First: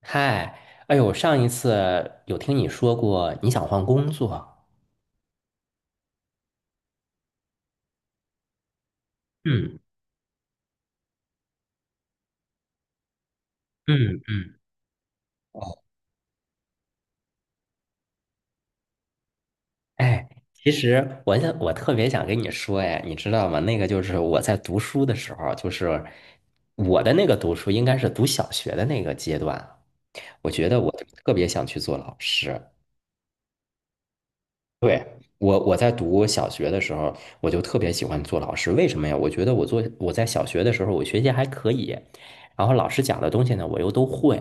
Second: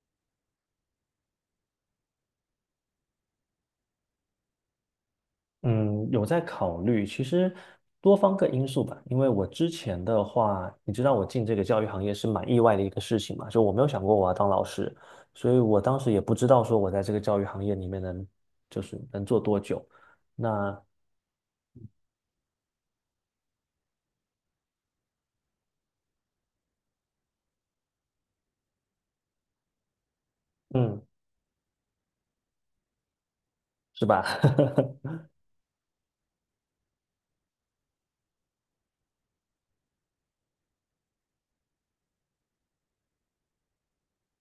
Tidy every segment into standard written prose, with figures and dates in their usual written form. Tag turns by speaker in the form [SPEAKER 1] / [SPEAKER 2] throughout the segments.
[SPEAKER 1] 嗨。哎呦，上一次有听你说过你想换工作。
[SPEAKER 2] 嗯，有在考虑，其实多方个因素吧。因为我之
[SPEAKER 1] 嗯
[SPEAKER 2] 前的话，你知道我进这个教育行业是蛮意外的一个事情嘛，就我没有想过
[SPEAKER 1] 嗯
[SPEAKER 2] 我要当
[SPEAKER 1] 嗯。
[SPEAKER 2] 老师，所以我
[SPEAKER 1] 哦。
[SPEAKER 2] 当时也不知道说我在这个教育行业里面就是能做多久。
[SPEAKER 1] 哎，其
[SPEAKER 2] 那
[SPEAKER 1] 实我特别想跟你说，哎，你知道吗？那个就是我在读书的时候，就是我的那个读书应该是读小学的那个阶段，我觉得我
[SPEAKER 2] 嗯，
[SPEAKER 1] 特别想去做老师。
[SPEAKER 2] 是吧？
[SPEAKER 1] 对，我在读小学的时候，我就特别喜欢做老师。为什么呀？我觉得我在小学的时候，我学习还可以，然后老师讲的东西呢，我又都会。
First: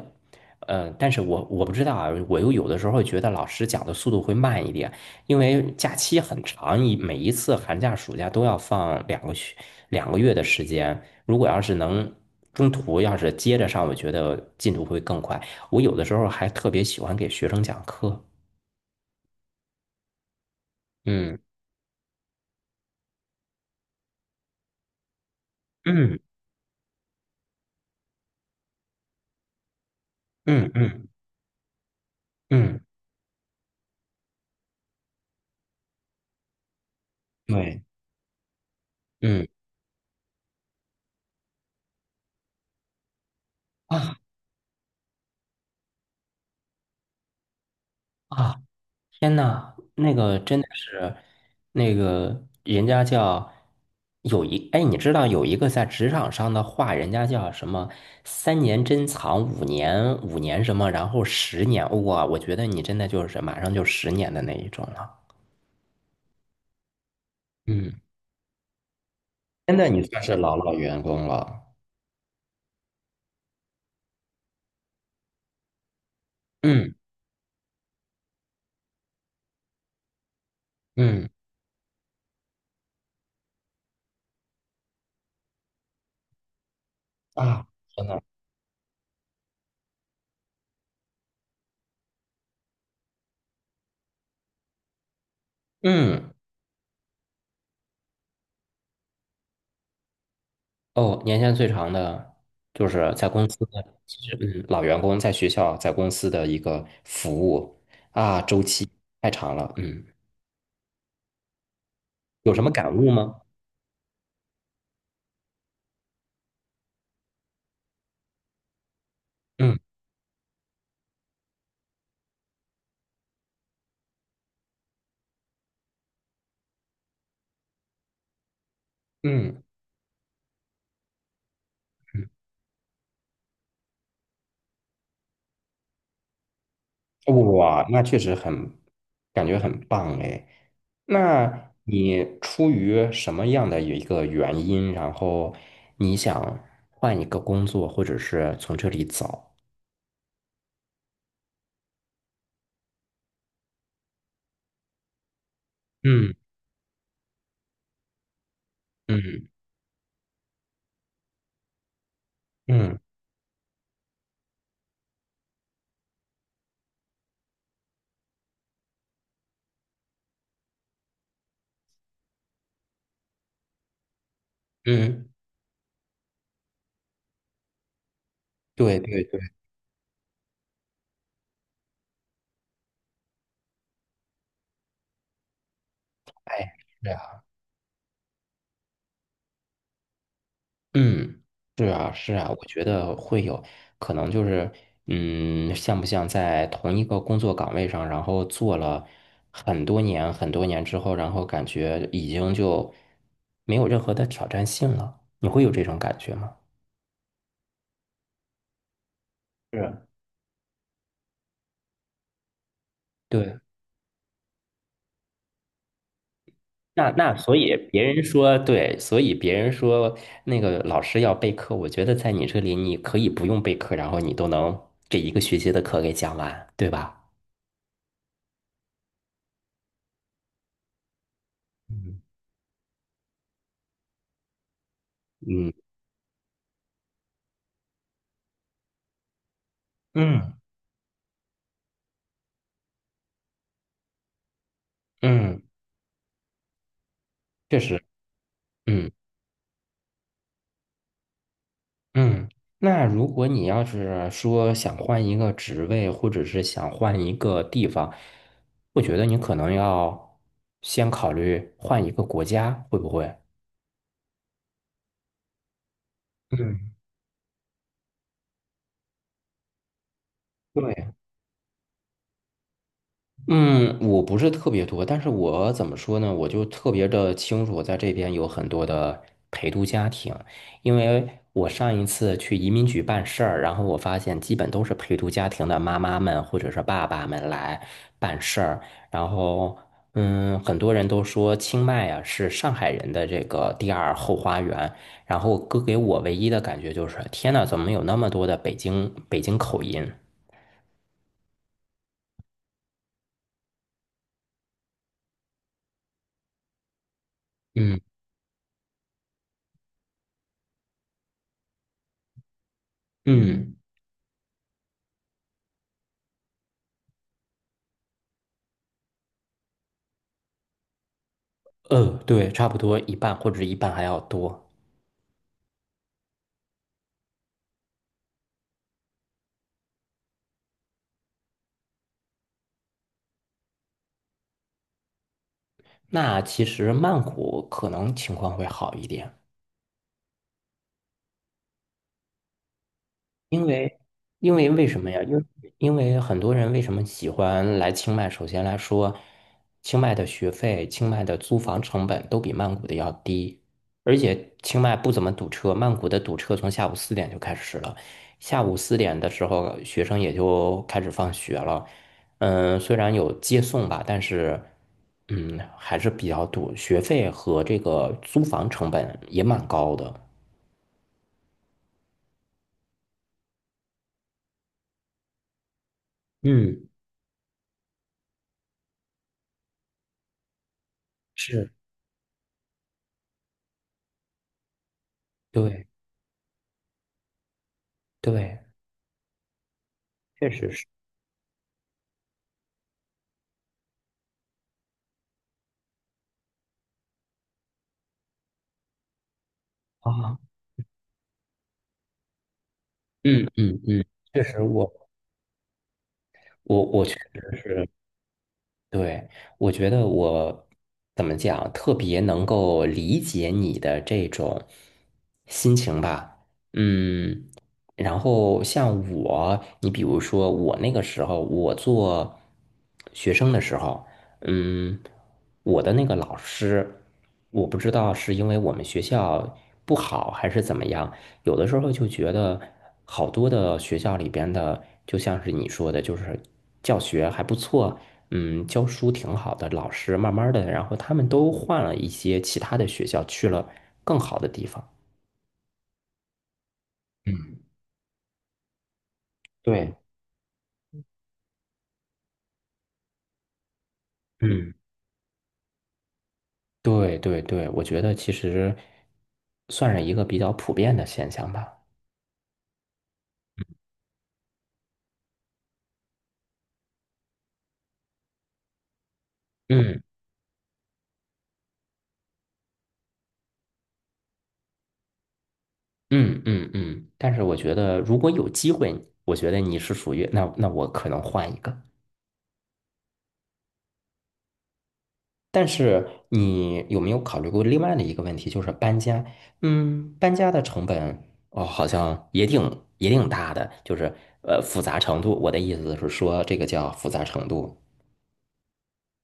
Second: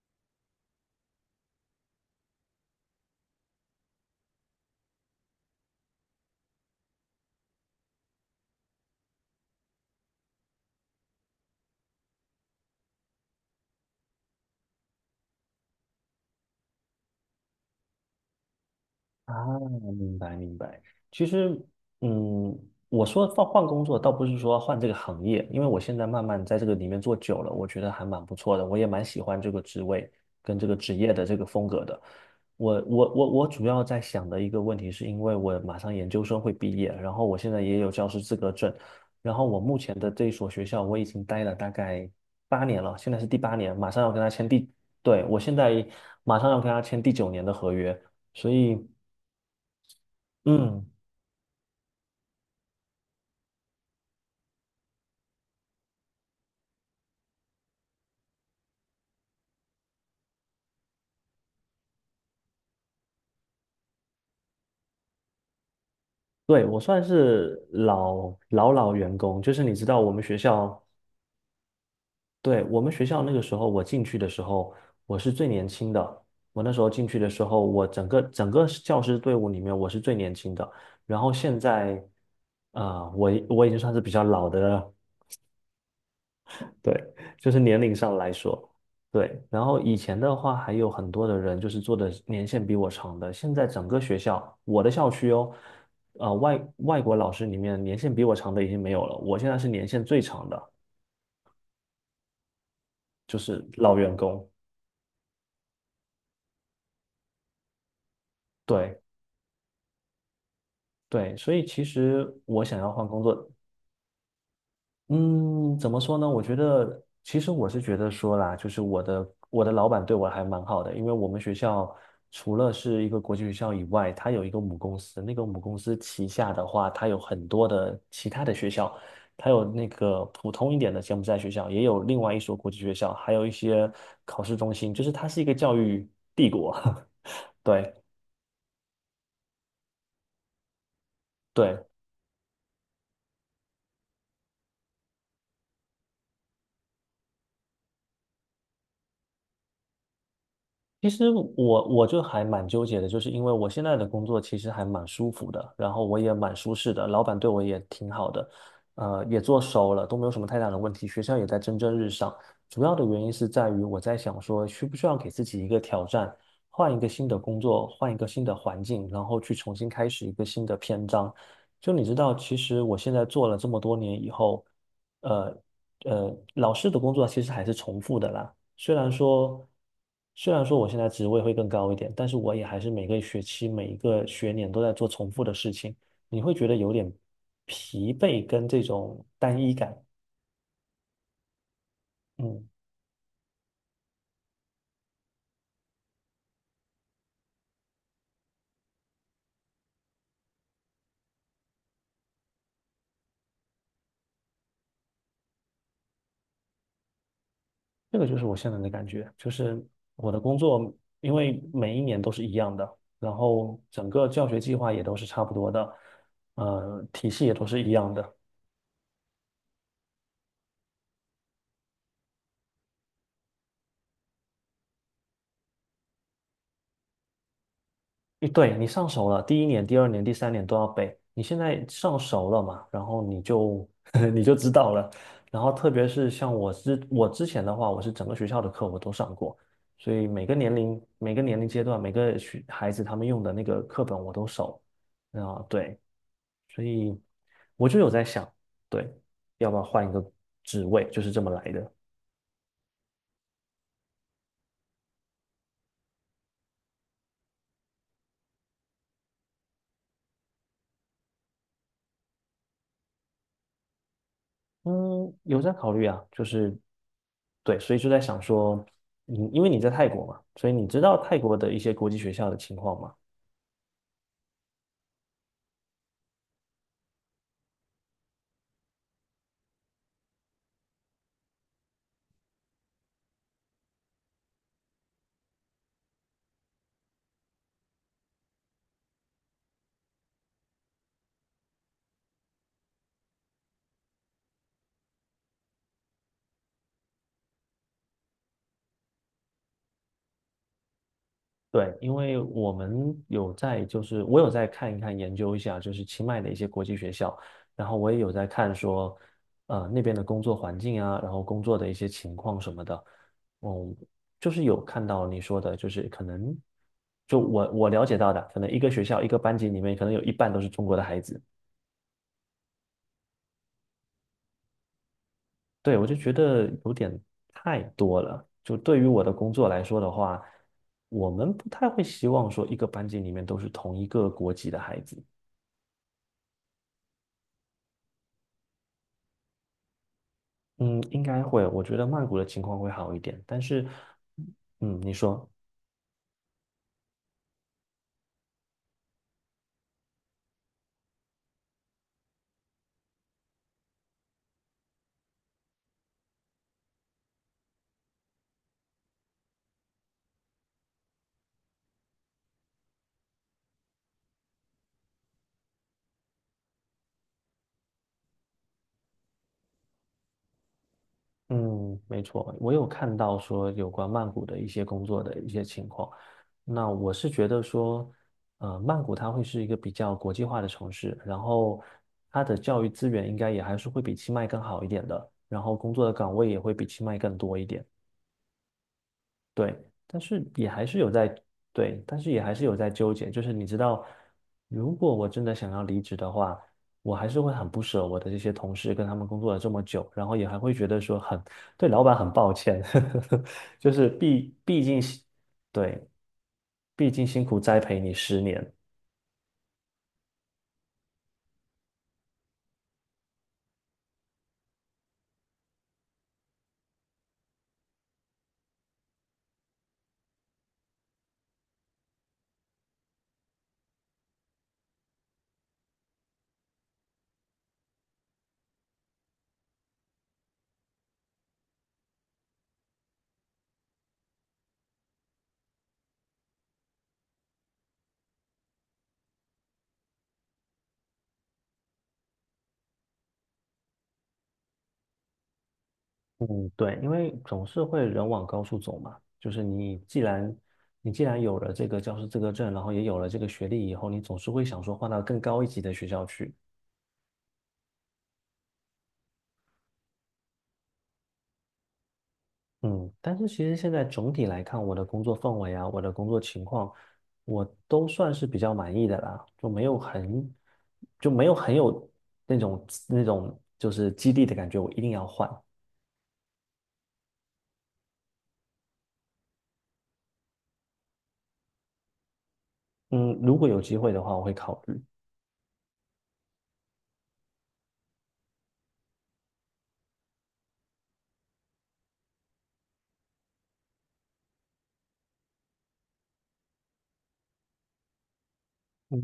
[SPEAKER 1] 嗯，但是我不知道啊，我又有的时候觉得老师讲的速度会慢一点，因为假期很长，每一次寒假、暑假都要放2个月的时间。如果要是能中途要是接着上，我觉得进度会更快。我有的时候还特别喜欢给学生讲课。
[SPEAKER 2] 啊，明白明白。其
[SPEAKER 1] 嗯
[SPEAKER 2] 实，嗯，我说换换工作，倒不是说换这个行业，因为我现在
[SPEAKER 1] 嗯
[SPEAKER 2] 慢慢在这个里面做久了，我觉得还蛮不错的，我也蛮喜欢这个职位跟这
[SPEAKER 1] 嗯
[SPEAKER 2] 个职
[SPEAKER 1] 嗯。
[SPEAKER 2] 业的这个风格的。
[SPEAKER 1] 嗯。
[SPEAKER 2] 我主要在想的一个问题，是因为我马上研究生会毕业，然后我现在也
[SPEAKER 1] 对。
[SPEAKER 2] 有教师资格证，然后
[SPEAKER 1] 嗯
[SPEAKER 2] 我目前的这一所学校我已经待了大概八年了，现在是第八年，马上要
[SPEAKER 1] 啊
[SPEAKER 2] 跟他签第，对，我现在马上要跟他签第九年的合约，所
[SPEAKER 1] 啊。
[SPEAKER 2] 以。
[SPEAKER 1] 天呐，那个真的
[SPEAKER 2] 嗯，
[SPEAKER 1] 是，那个人家叫哎，你知道有一个在职场上的话，人家叫什么？3年珍藏，五年什么，然后十年，哇，我觉得你真的就是马上就十年的那一种了。
[SPEAKER 2] 对，我算是
[SPEAKER 1] 嗯，
[SPEAKER 2] 老老老员工，就是你
[SPEAKER 1] 现
[SPEAKER 2] 知
[SPEAKER 1] 在
[SPEAKER 2] 道
[SPEAKER 1] 你
[SPEAKER 2] 我
[SPEAKER 1] 算
[SPEAKER 2] 们
[SPEAKER 1] 是
[SPEAKER 2] 学
[SPEAKER 1] 老老
[SPEAKER 2] 校，
[SPEAKER 1] 员工了。
[SPEAKER 2] 对，我们学校那个时候我进去的时候，我是最年轻的。我那时候
[SPEAKER 1] 嗯
[SPEAKER 2] 进去的时候，我整个教师队伍里面我是最年轻的。然
[SPEAKER 1] 嗯
[SPEAKER 2] 后现在，我已经算是比较老的对，就是
[SPEAKER 1] 啊。
[SPEAKER 2] 年龄
[SPEAKER 1] 真
[SPEAKER 2] 上
[SPEAKER 1] 的。
[SPEAKER 2] 来说，对。然后以前的话，还有很多的人就是做的年限比我长的。现在整个学校，我的校区哦，
[SPEAKER 1] 嗯。
[SPEAKER 2] 外国老师里面年限比我长的已经没有了，我现在是年限最长的，
[SPEAKER 1] 哦，年限最长的就是在
[SPEAKER 2] 就
[SPEAKER 1] 公司
[SPEAKER 2] 是
[SPEAKER 1] 的。
[SPEAKER 2] 老员
[SPEAKER 1] 其实，
[SPEAKER 2] 工。
[SPEAKER 1] 老员工在学校在公司的一个服务啊，周期
[SPEAKER 2] 对
[SPEAKER 1] 太长了。嗯。
[SPEAKER 2] 对，所以其实
[SPEAKER 1] 有什
[SPEAKER 2] 我
[SPEAKER 1] 么
[SPEAKER 2] 想要
[SPEAKER 1] 感
[SPEAKER 2] 换
[SPEAKER 1] 悟
[SPEAKER 2] 工
[SPEAKER 1] 吗？
[SPEAKER 2] 作，嗯，怎么说呢？我觉得，其实我是觉得说啦，就是我的
[SPEAKER 1] 嗯
[SPEAKER 2] 老板对我还蛮好的，因为我们学校除了是一个国际学校以外，它有一个母公司，那个母公司旗下的话，它有很多的其他的学校，它
[SPEAKER 1] 嗯
[SPEAKER 2] 有那个普通一点的柬埔寨学校，也有另外一所国际学校，还有一些考试中心，就是它是一个教育帝国。
[SPEAKER 1] 嗯。哇，
[SPEAKER 2] 对。
[SPEAKER 1] 那确实很，感觉很棒哎。那
[SPEAKER 2] 对，
[SPEAKER 1] 你出于什么样的一个原因，然后你想换一个工作，或者是从这里走？
[SPEAKER 2] 其实我就还蛮纠结的，就是因为我现在的工作其实还蛮舒服的，然后我
[SPEAKER 1] 嗯
[SPEAKER 2] 也蛮舒适的，老板对我也挺好的，也
[SPEAKER 1] 嗯
[SPEAKER 2] 做熟了，都没有什么太大的问题，学校也在蒸蒸日上。主要
[SPEAKER 1] 嗯
[SPEAKER 2] 的原因是在于我在想说，需不需要给自己一个挑战，换一个新的工作，换一个新的环境，然后去重新开始一个新的篇章。就你知道，其实我现在做了这么多年以后，
[SPEAKER 1] 嗯。
[SPEAKER 2] 呃老师的工作其实还是重复的啦。虽
[SPEAKER 1] 对
[SPEAKER 2] 然
[SPEAKER 1] 对对。
[SPEAKER 2] 说，虽然说我现在职位会更高一点，但是我也还是每个学期、每一个学年都在做重复的事情，你会觉
[SPEAKER 1] 哎。
[SPEAKER 2] 得有
[SPEAKER 1] 是，
[SPEAKER 2] 点疲惫跟这种单一感。
[SPEAKER 1] 嗯，是啊，是啊，我
[SPEAKER 2] 嗯，
[SPEAKER 1] 觉得会有可能就是，像不像在同一个工作岗位上，然后做了很多年、很多年之后，然后感觉已经就没有任何的挑战性了，你会有这种感觉吗？
[SPEAKER 2] 这个就是我现在的感觉，就是
[SPEAKER 1] 是。
[SPEAKER 2] 我的工作，因为每一年都是一样的，然
[SPEAKER 1] 对，
[SPEAKER 2] 后整个教学计划也都是差不多的，
[SPEAKER 1] 那
[SPEAKER 2] 体
[SPEAKER 1] 那
[SPEAKER 2] 系也
[SPEAKER 1] 所
[SPEAKER 2] 都
[SPEAKER 1] 以
[SPEAKER 2] 是一
[SPEAKER 1] 别
[SPEAKER 2] 样
[SPEAKER 1] 人
[SPEAKER 2] 的，
[SPEAKER 1] 说对，所以别人说那个老师要备课，我觉得在你这里你可以不用备课，然后你都能这一个学期的课给讲完，对吧？
[SPEAKER 2] 一对你上手了，第一年、第二年、第三年都要背。你现在上
[SPEAKER 1] 嗯
[SPEAKER 2] 手了嘛，然后你就 你就知道了。然
[SPEAKER 1] 嗯
[SPEAKER 2] 后特别是像我之前的话，我是整个学校的课我都上过，所以每个
[SPEAKER 1] 嗯。
[SPEAKER 2] 年龄、每个年龄阶段、每个孩子他们用的那个课本我都熟。
[SPEAKER 1] 嗯。
[SPEAKER 2] 啊，对，所以
[SPEAKER 1] 确
[SPEAKER 2] 我就
[SPEAKER 1] 实。
[SPEAKER 2] 有在想，
[SPEAKER 1] 嗯
[SPEAKER 2] 对，要不要换一个职位，就是这么来的。
[SPEAKER 1] 嗯。那如果你要是说想换一个职位，或者是想换一个地方，我觉得你可能要先考虑换一个国家，会不会？
[SPEAKER 2] 嗯，有在考虑啊，就是
[SPEAKER 1] 嗯，
[SPEAKER 2] 对，所以就在想说，嗯，因为你在泰国嘛，所以你知
[SPEAKER 1] 对。
[SPEAKER 2] 道泰国的一些国际学校的情况吗？
[SPEAKER 1] 嗯，我不是特别多，但是我怎么说呢？我就特别的清楚，在这边有很多的陪读家庭，因为我上一次去移民局办事儿，然后我发现基本都是陪读家庭的妈妈们或者是爸爸们来办事儿，然后很多人都说清迈啊是上海人的这个第二后花园，然后哥给我唯一的感觉就是，天呐，怎么有那么多的北京口音？
[SPEAKER 2] 对，因为我们有在，就是我有在看一看、研究一下，就是清迈的一些国际学校，然后
[SPEAKER 1] 嗯
[SPEAKER 2] 我也有在看说，那边的工作环境啊，然后工作的一些情况什么的，
[SPEAKER 1] 嗯。
[SPEAKER 2] 嗯，就是有看到你说的，就是可能，就我了解到的，可能一个学校一个班级里面，可能有一半都是中国的孩子。
[SPEAKER 1] 对，差不多一半或者一半还要多。
[SPEAKER 2] 对，我就觉得有点太多了。就对于我的工作来说的话，我们不太会希望说一个班级里面都是同一个国籍的孩子。
[SPEAKER 1] 那其实曼谷可能情况会好一点。
[SPEAKER 2] 嗯，应该会。我觉得曼谷的情况会好一点，但
[SPEAKER 1] 因
[SPEAKER 2] 是，
[SPEAKER 1] 为，因为为什
[SPEAKER 2] 嗯，
[SPEAKER 1] 么
[SPEAKER 2] 你
[SPEAKER 1] 呀？因为
[SPEAKER 2] 说。
[SPEAKER 1] 因为很多人为什么喜欢来清迈？首先来说，清迈的学费、清迈的租房成本都比曼谷的要低，而且清迈不怎么堵车，曼谷的堵车从下午四点就开始了，下午四点的时候学生也就开始放学了。嗯，虽然有接送吧，但是还是比较堵，学费和这个租房成本也蛮高的。
[SPEAKER 2] 嗯，没错，我有看到说有关曼谷的一些工作的一些情况。
[SPEAKER 1] 嗯，
[SPEAKER 2] 那我是觉得说，曼谷它会是一个比较国际化的城市，然
[SPEAKER 1] 是，
[SPEAKER 2] 后它的教育资源应该也还是会比清迈更好一点的，然后
[SPEAKER 1] 对
[SPEAKER 2] 工作的岗位也会比清迈更多一点。
[SPEAKER 1] 对。
[SPEAKER 2] 对，但是
[SPEAKER 1] 确
[SPEAKER 2] 也
[SPEAKER 1] 实是
[SPEAKER 2] 还是有在，对，但是也还是有在纠结。就是你知道，如果我真的想要离职的话，我还是会很不舍我的这些同事，跟他们工作了这么久，然后
[SPEAKER 1] 啊。
[SPEAKER 2] 也还会觉得说很，对老板很抱歉，
[SPEAKER 1] 嗯嗯
[SPEAKER 2] 就
[SPEAKER 1] 嗯。
[SPEAKER 2] 是
[SPEAKER 1] 确
[SPEAKER 2] 毕
[SPEAKER 1] 实
[SPEAKER 2] 毕
[SPEAKER 1] 我，
[SPEAKER 2] 竟是对，
[SPEAKER 1] 我
[SPEAKER 2] 毕
[SPEAKER 1] 确
[SPEAKER 2] 竟辛苦
[SPEAKER 1] 实
[SPEAKER 2] 栽
[SPEAKER 1] 是，
[SPEAKER 2] 培你10年。
[SPEAKER 1] 对，我觉得我怎么讲，特别能够理解你的这种心情吧。嗯，然后像我，你比如说我那个时候，我做学生的时候，嗯，我的那个老师，我不知道是因为我们学校不好还是怎么样，有的时候就觉得好多的学校里边的，就像是你说的，就是教学还不错，教书挺好的老师，慢慢的，然后他们都换了一些其他的学校，去了更好的地方。
[SPEAKER 2] 嗯，对，因为
[SPEAKER 1] 嗯，
[SPEAKER 2] 总是会人往高处走嘛，就是
[SPEAKER 1] 对，
[SPEAKER 2] 你既然有了这个教师资格证，然后也有了这个学历以后，你总是会
[SPEAKER 1] 嗯。
[SPEAKER 2] 想说换到更高一级的学校去。
[SPEAKER 1] 对对对，我觉得其实算是一个比较普遍的现象吧。
[SPEAKER 2] 嗯，但是其实现在总体来看，我的工作氛围啊，我的工作情况，我都算是比较满意的啦，就没有
[SPEAKER 1] 嗯
[SPEAKER 2] 很，就没有很有那种就是激励的感觉，我一定要换。
[SPEAKER 1] 嗯嗯嗯。但是我觉得如果有机会，我觉得你是属于那，那我可能换一个。
[SPEAKER 2] 嗯，如果有机会的话，我会考虑。
[SPEAKER 1] 但是你有没有考虑过另外的一个问题，就是搬家？嗯，搬家的成本哦，好像也挺大的，就是复杂程度。我的意思是说，这个叫复杂程度。
[SPEAKER 2] 嗯，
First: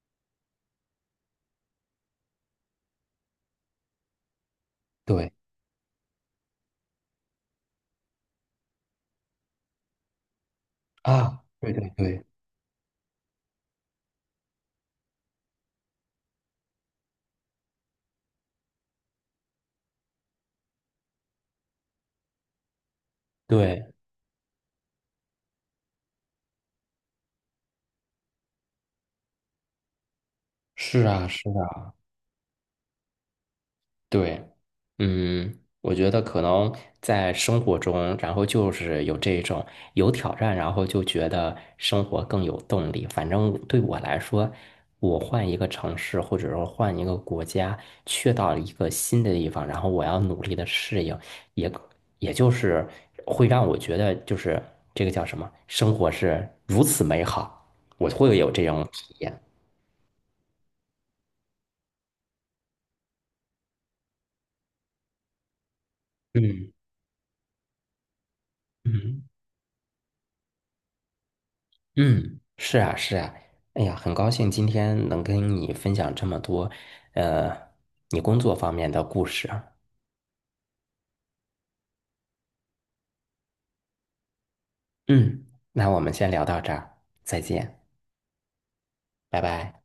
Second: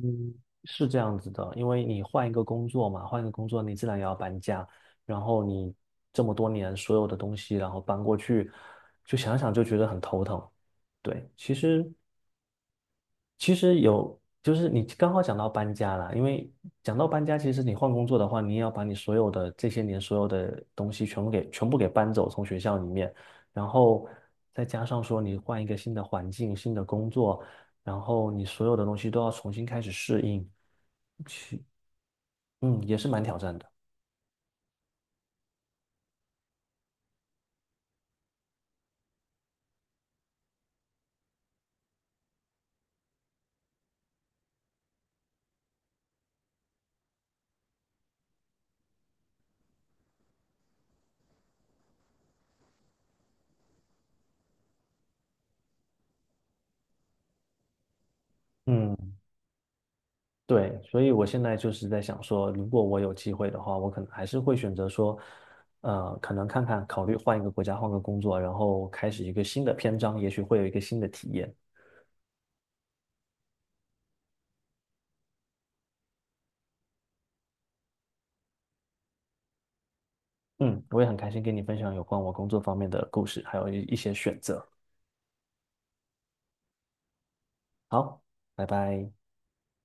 [SPEAKER 2] 是这样子的，因为你换一个工作嘛，换一个工作，你自然也要搬家，然
[SPEAKER 1] 对
[SPEAKER 2] 后你这么多年所有的东西，然后搬过去，就想想就觉得很头疼。对，
[SPEAKER 1] 啊，
[SPEAKER 2] 其
[SPEAKER 1] 对
[SPEAKER 2] 实。
[SPEAKER 1] 对对
[SPEAKER 2] 其实有，就是你刚好讲到搬家啦，因为讲到搬家，其实你换工作的话，你也要把你所有的这些年所有的东西全部给搬走，从学校里面，然
[SPEAKER 1] 对，
[SPEAKER 2] 后再加上说你换一个新的环境、新的工作，然后你所有的东西都要重新开始适应，
[SPEAKER 1] 是啊是
[SPEAKER 2] 去，
[SPEAKER 1] 啊。
[SPEAKER 2] 嗯也是蛮挑战的。
[SPEAKER 1] 对，我觉得可能在生活中，然后就是有这种有挑战，然后就觉得生活更有动力。反正对我来说，我换一个城市，或者说换一个国家，去到一个新的地方，然后我要努力的适应，也可也就是会让我觉得，就是这个叫什么，生活是如此美好，我会有这种体
[SPEAKER 2] 嗯。
[SPEAKER 1] 验。
[SPEAKER 2] 对，所以我现在就是在想说，如果我有机会的话，我可能还是会选择说，可能看
[SPEAKER 1] 嗯
[SPEAKER 2] 看，考虑换一个国家，换个工作，然后开
[SPEAKER 1] 嗯。
[SPEAKER 2] 始一个新的篇章，也许会有一个新的体验。
[SPEAKER 1] 嗯，是啊，是啊，哎呀，很高兴今天能跟你分享这么多，呃，你工作方面的故事啊。
[SPEAKER 2] 嗯，我也很开心跟你分享有关我工作方面的故事，还有一些选择。
[SPEAKER 1] 嗯。那我们先聊到这儿，再见，
[SPEAKER 2] 好，拜拜。
[SPEAKER 1] 拜拜。